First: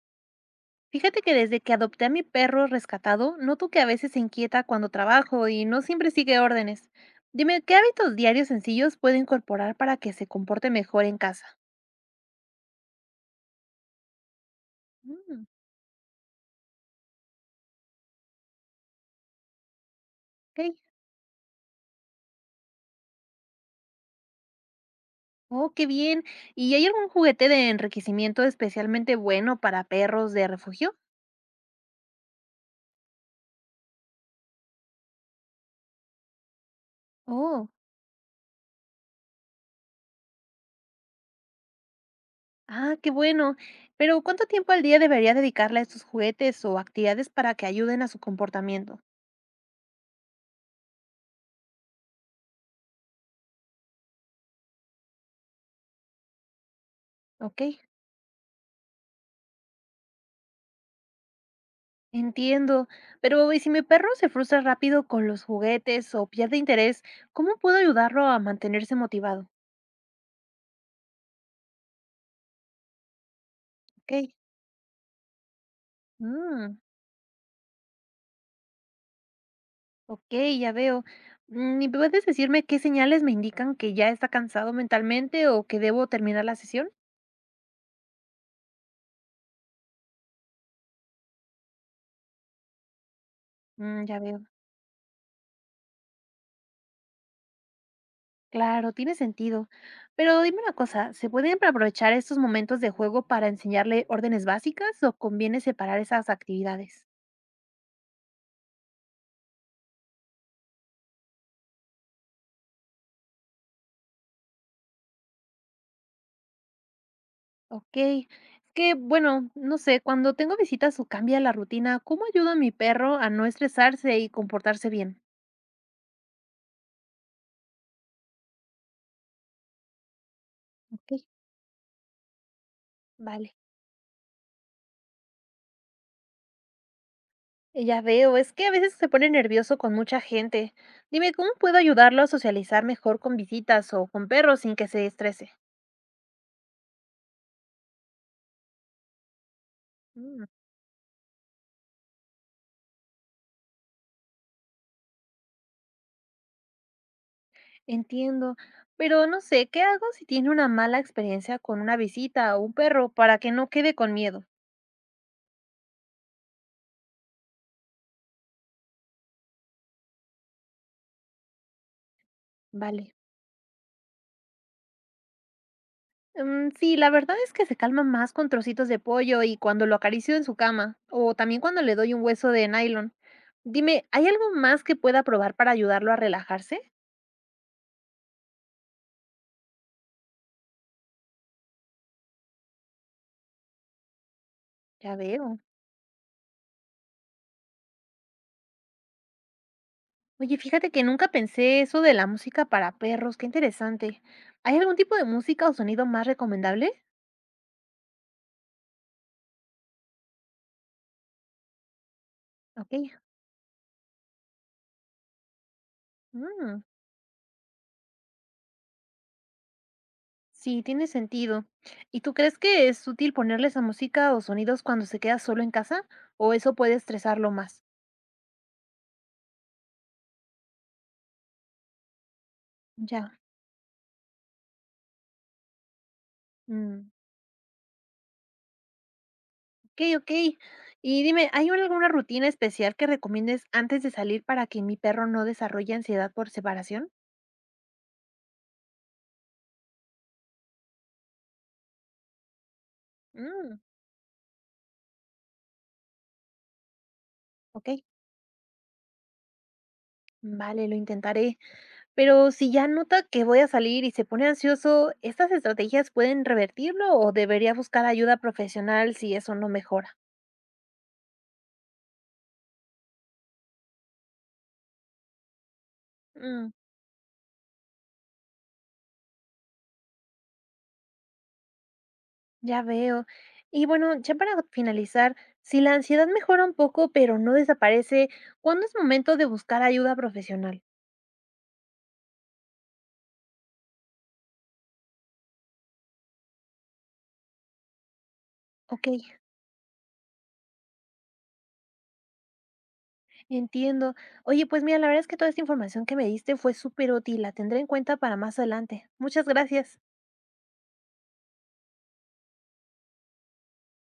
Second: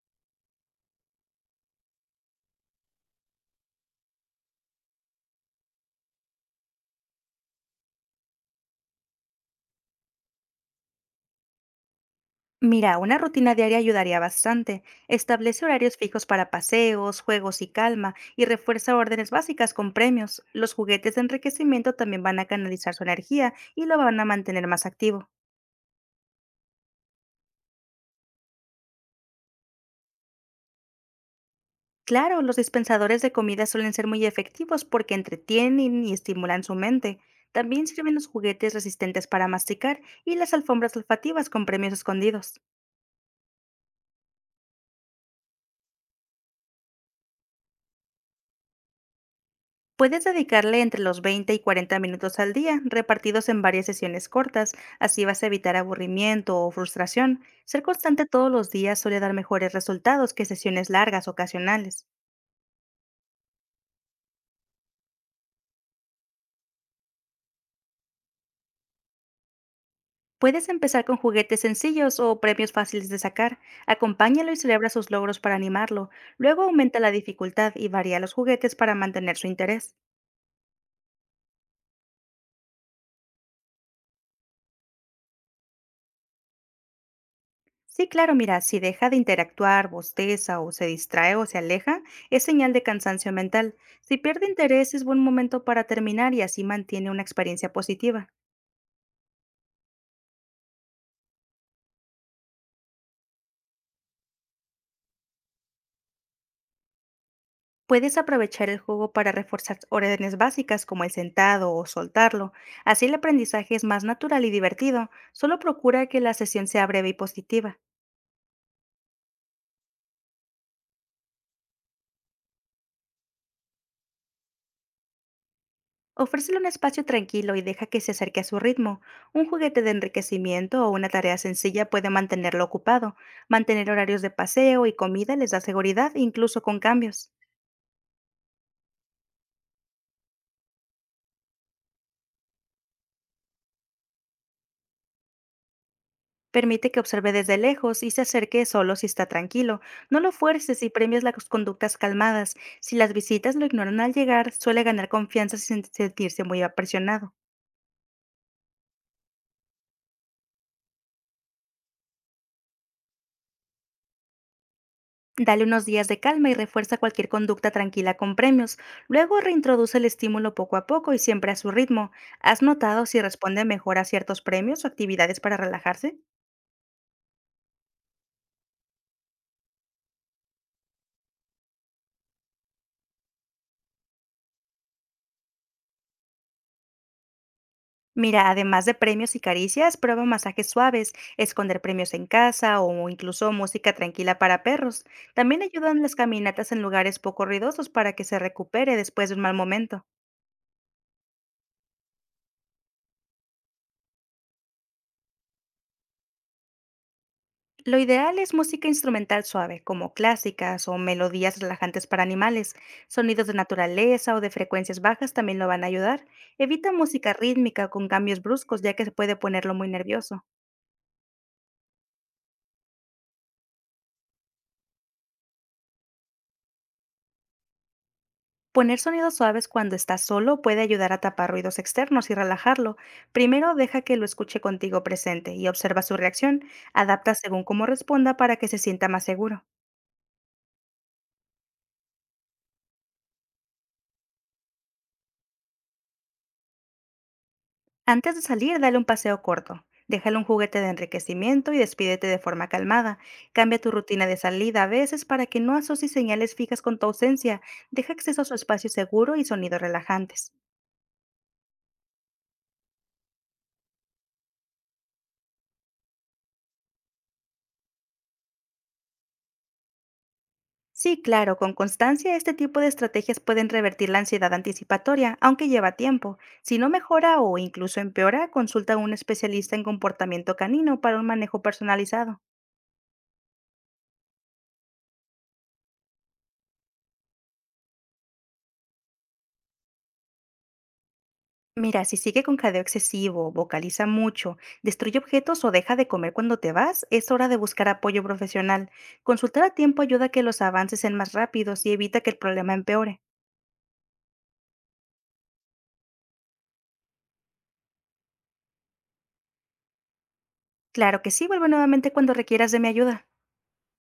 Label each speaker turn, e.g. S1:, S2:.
S1: Fíjate que desde que adopté a mi perro rescatado, noto que a veces se inquieta cuando trabajo y no siempre sigue órdenes. Dime, ¿qué hábitos diarios sencillos puedo incorporar para que se comporte mejor en casa?
S2: Mira, una rutina diaria ayudaría bastante.
S1: Mm,
S2: Establece horarios fijos para paseos, juegos y calma, y refuerza órdenes básicas con premios. Los
S1: ok.
S2: juguetes de enriquecimiento también van a canalizar su energía y lo van a mantener más activo.
S1: Oh, qué bien. ¿Y hay algún juguete de enriquecimiento especialmente bueno para perros de refugio?
S2: Claro, los dispensadores de comida suelen ser muy efectivos porque entretienen y estimulan su mente.
S1: Oh,
S2: También sirven los juguetes resistentes para masticar y las alfombras olfativas con premios escondidos.
S1: ah, qué bueno. Pero ¿cuánto tiempo al día debería dedicarle a estos juguetes o actividades para que ayuden a su comportamiento?
S2: Puedes dedicarle entre los 20 y 40 minutos al día, repartidos en varias sesiones cortas, así vas a evitar aburrimiento o frustración.
S1: Ok.
S2: Ser constante todos los días suele dar mejores resultados que sesiones largas ocasionales.
S1: Entiendo, pero ¿y si mi perro se frustra rápido con los juguetes o pierde interés, cómo puedo ayudarlo a mantenerse motivado?
S2: Puedes empezar con juguetes sencillos o premios fáciles de sacar.
S1: Ok,
S2: Acompáñalo y celebra sus logros para animarlo. Luego
S1: mm,
S2: aumenta la dificultad y varía los juguetes para mantener su interés.
S1: ok, ya veo. Mm, ¿y puedes decirme qué señales me indican que ya está cansado mentalmente o que debo terminar la sesión?
S2: Sí, claro, mira, si deja de interactuar, bosteza o se distrae o se aleja, es señal de cansancio mental.
S1: Mm,
S2: Si
S1: ya veo.
S2: pierde interés, es buen momento para terminar y así mantiene una experiencia positiva.
S1: Claro, tiene sentido. Pero dime una cosa, ¿se pueden aprovechar estos momentos de juego para enseñarle órdenes básicas o conviene separar esas actividades?
S2: Puedes aprovechar el juego para reforzar órdenes básicas como el sentado o soltarlo. Así el aprendizaje es más natural y divertido. Solo procura que la sesión sea breve y positiva.
S1: Okey. Bueno, no sé, cuando tengo visitas o cambia la rutina, ¿cómo ayudo a mi perro a no estresarse y comportarse bien?
S2: Ofrécele un espacio tranquilo y deja que se acerque a su ritmo. Un juguete de enriquecimiento o una
S1: Ok,
S2: tarea sencilla puede mantenerlo ocupado.
S1: vale.
S2: Mantener horarios de paseo y comida les da seguridad, incluso con cambios.
S1: Ya veo, es que a veces se pone nervioso con mucha gente. Dime, ¿cómo puedo ayudarlo a socializar mejor con visitas o con perros sin que se estrese?
S2: Permite que observe desde lejos y se acerque solo si está tranquilo. No lo
S1: Mm.
S2: fuerces y premias las conductas calmadas. Si las visitas lo ignoran al llegar, suele ganar confianza sin sentirse muy apresionado.
S1: Entiendo, pero no sé, ¿qué hago si tiene una mala experiencia con una visita o un perro para que no quede con miedo?
S2: Dale unos días de calma y refuerza cualquier conducta tranquila con premios. Luego reintroduce el estímulo poco a poco y siempre a su ritmo. ¿Has notado
S1: Vale.
S2: si responde mejor a ciertos premios o actividades para relajarse?
S1: Mm, sí, la verdad es que se calma más con trocitos de pollo y cuando lo acaricio en su cama, o también cuando le doy un hueso de nylon. Dime, ¿hay algo más que pueda probar para ayudarlo a relajarse?
S2: Mira, además de premios y caricias, prueba masajes suaves, esconder premios en casa o incluso música tranquila para perros.
S1: Ya veo.
S2: También ayudan las caminatas en lugares poco ruidosos para que se recupere después de un mal momento.
S1: Oye, fíjate que nunca pensé eso de la música para perros, qué interesante. ¿Hay algún tipo de música o sonido más recomendable?
S2: Lo ideal es música instrumental suave, como clásicas o melodías relajantes para animales.
S1: Ok.
S2: Sonidos de naturaleza o de frecuencias bajas también lo van a ayudar.
S1: Mm,
S2: Evita música rítmica con cambios bruscos, ya que se puede ponerlo muy nervioso.
S1: sí, tiene sentido. ¿Y tú crees que es útil ponerle esa música o sonidos cuando se queda solo en casa? ¿O eso puede estresarlo más?
S2: Poner sonidos suaves cuando estás solo puede ayudar a tapar ruidos externos y relajarlo.
S1: Ya.
S2: Primero deja que lo escuche contigo presente y observa su reacción.
S1: Mm.
S2: Adapta según cómo responda para que se sienta más seguro.
S1: Okey, okey. Y dime, ¿hay alguna rutina especial que recomiendes antes de salir para que mi perro no desarrolle ansiedad por separación?
S2: Antes de salir, dale un paseo corto. Déjale un juguete de enriquecimiento y despídete de forma calmada.
S1: Mm,
S2: Cambia tu rutina de salida a veces para que no asocies señales fijas con tu ausencia.
S1: okey,
S2: Deja acceso a su espacio seguro y sonidos relajantes.
S1: vale, lo intentaré. Pero si ya nota que voy a salir y se pone ansioso, ¿estas estrategias pueden revertirlo o debería buscar ayuda profesional si eso no mejora?
S2: Sí, claro, con constancia este tipo de estrategias pueden revertir la ansiedad anticipatoria, aunque lleva tiempo.
S1: Mm,
S2: Si no mejora o incluso empeora, consulta a un especialista en comportamiento canino para un manejo personalizado.
S1: ya veo. Y bueno, ya para finalizar, si la ansiedad mejora un poco, pero no desaparece, ¿cuándo es momento de buscar ayuda profesional?
S2: Mira, si sigue con jadeo excesivo, vocaliza mucho, destruye objetos o deja de comer cuando te vas, es hora de buscar apoyo profesional.
S1: Okey.
S2: Consultar a tiempo ayuda a que los avances sean más rápidos y evita que el problema empeore.
S1: Entiendo. Oye, pues mira, la verdad es que toda esta información que me diste fue súper útil, la tendré en cuenta para más adelante. Muchas gracias.
S2: Claro que sí, vuelve nuevamente cuando requieras de mi ayuda.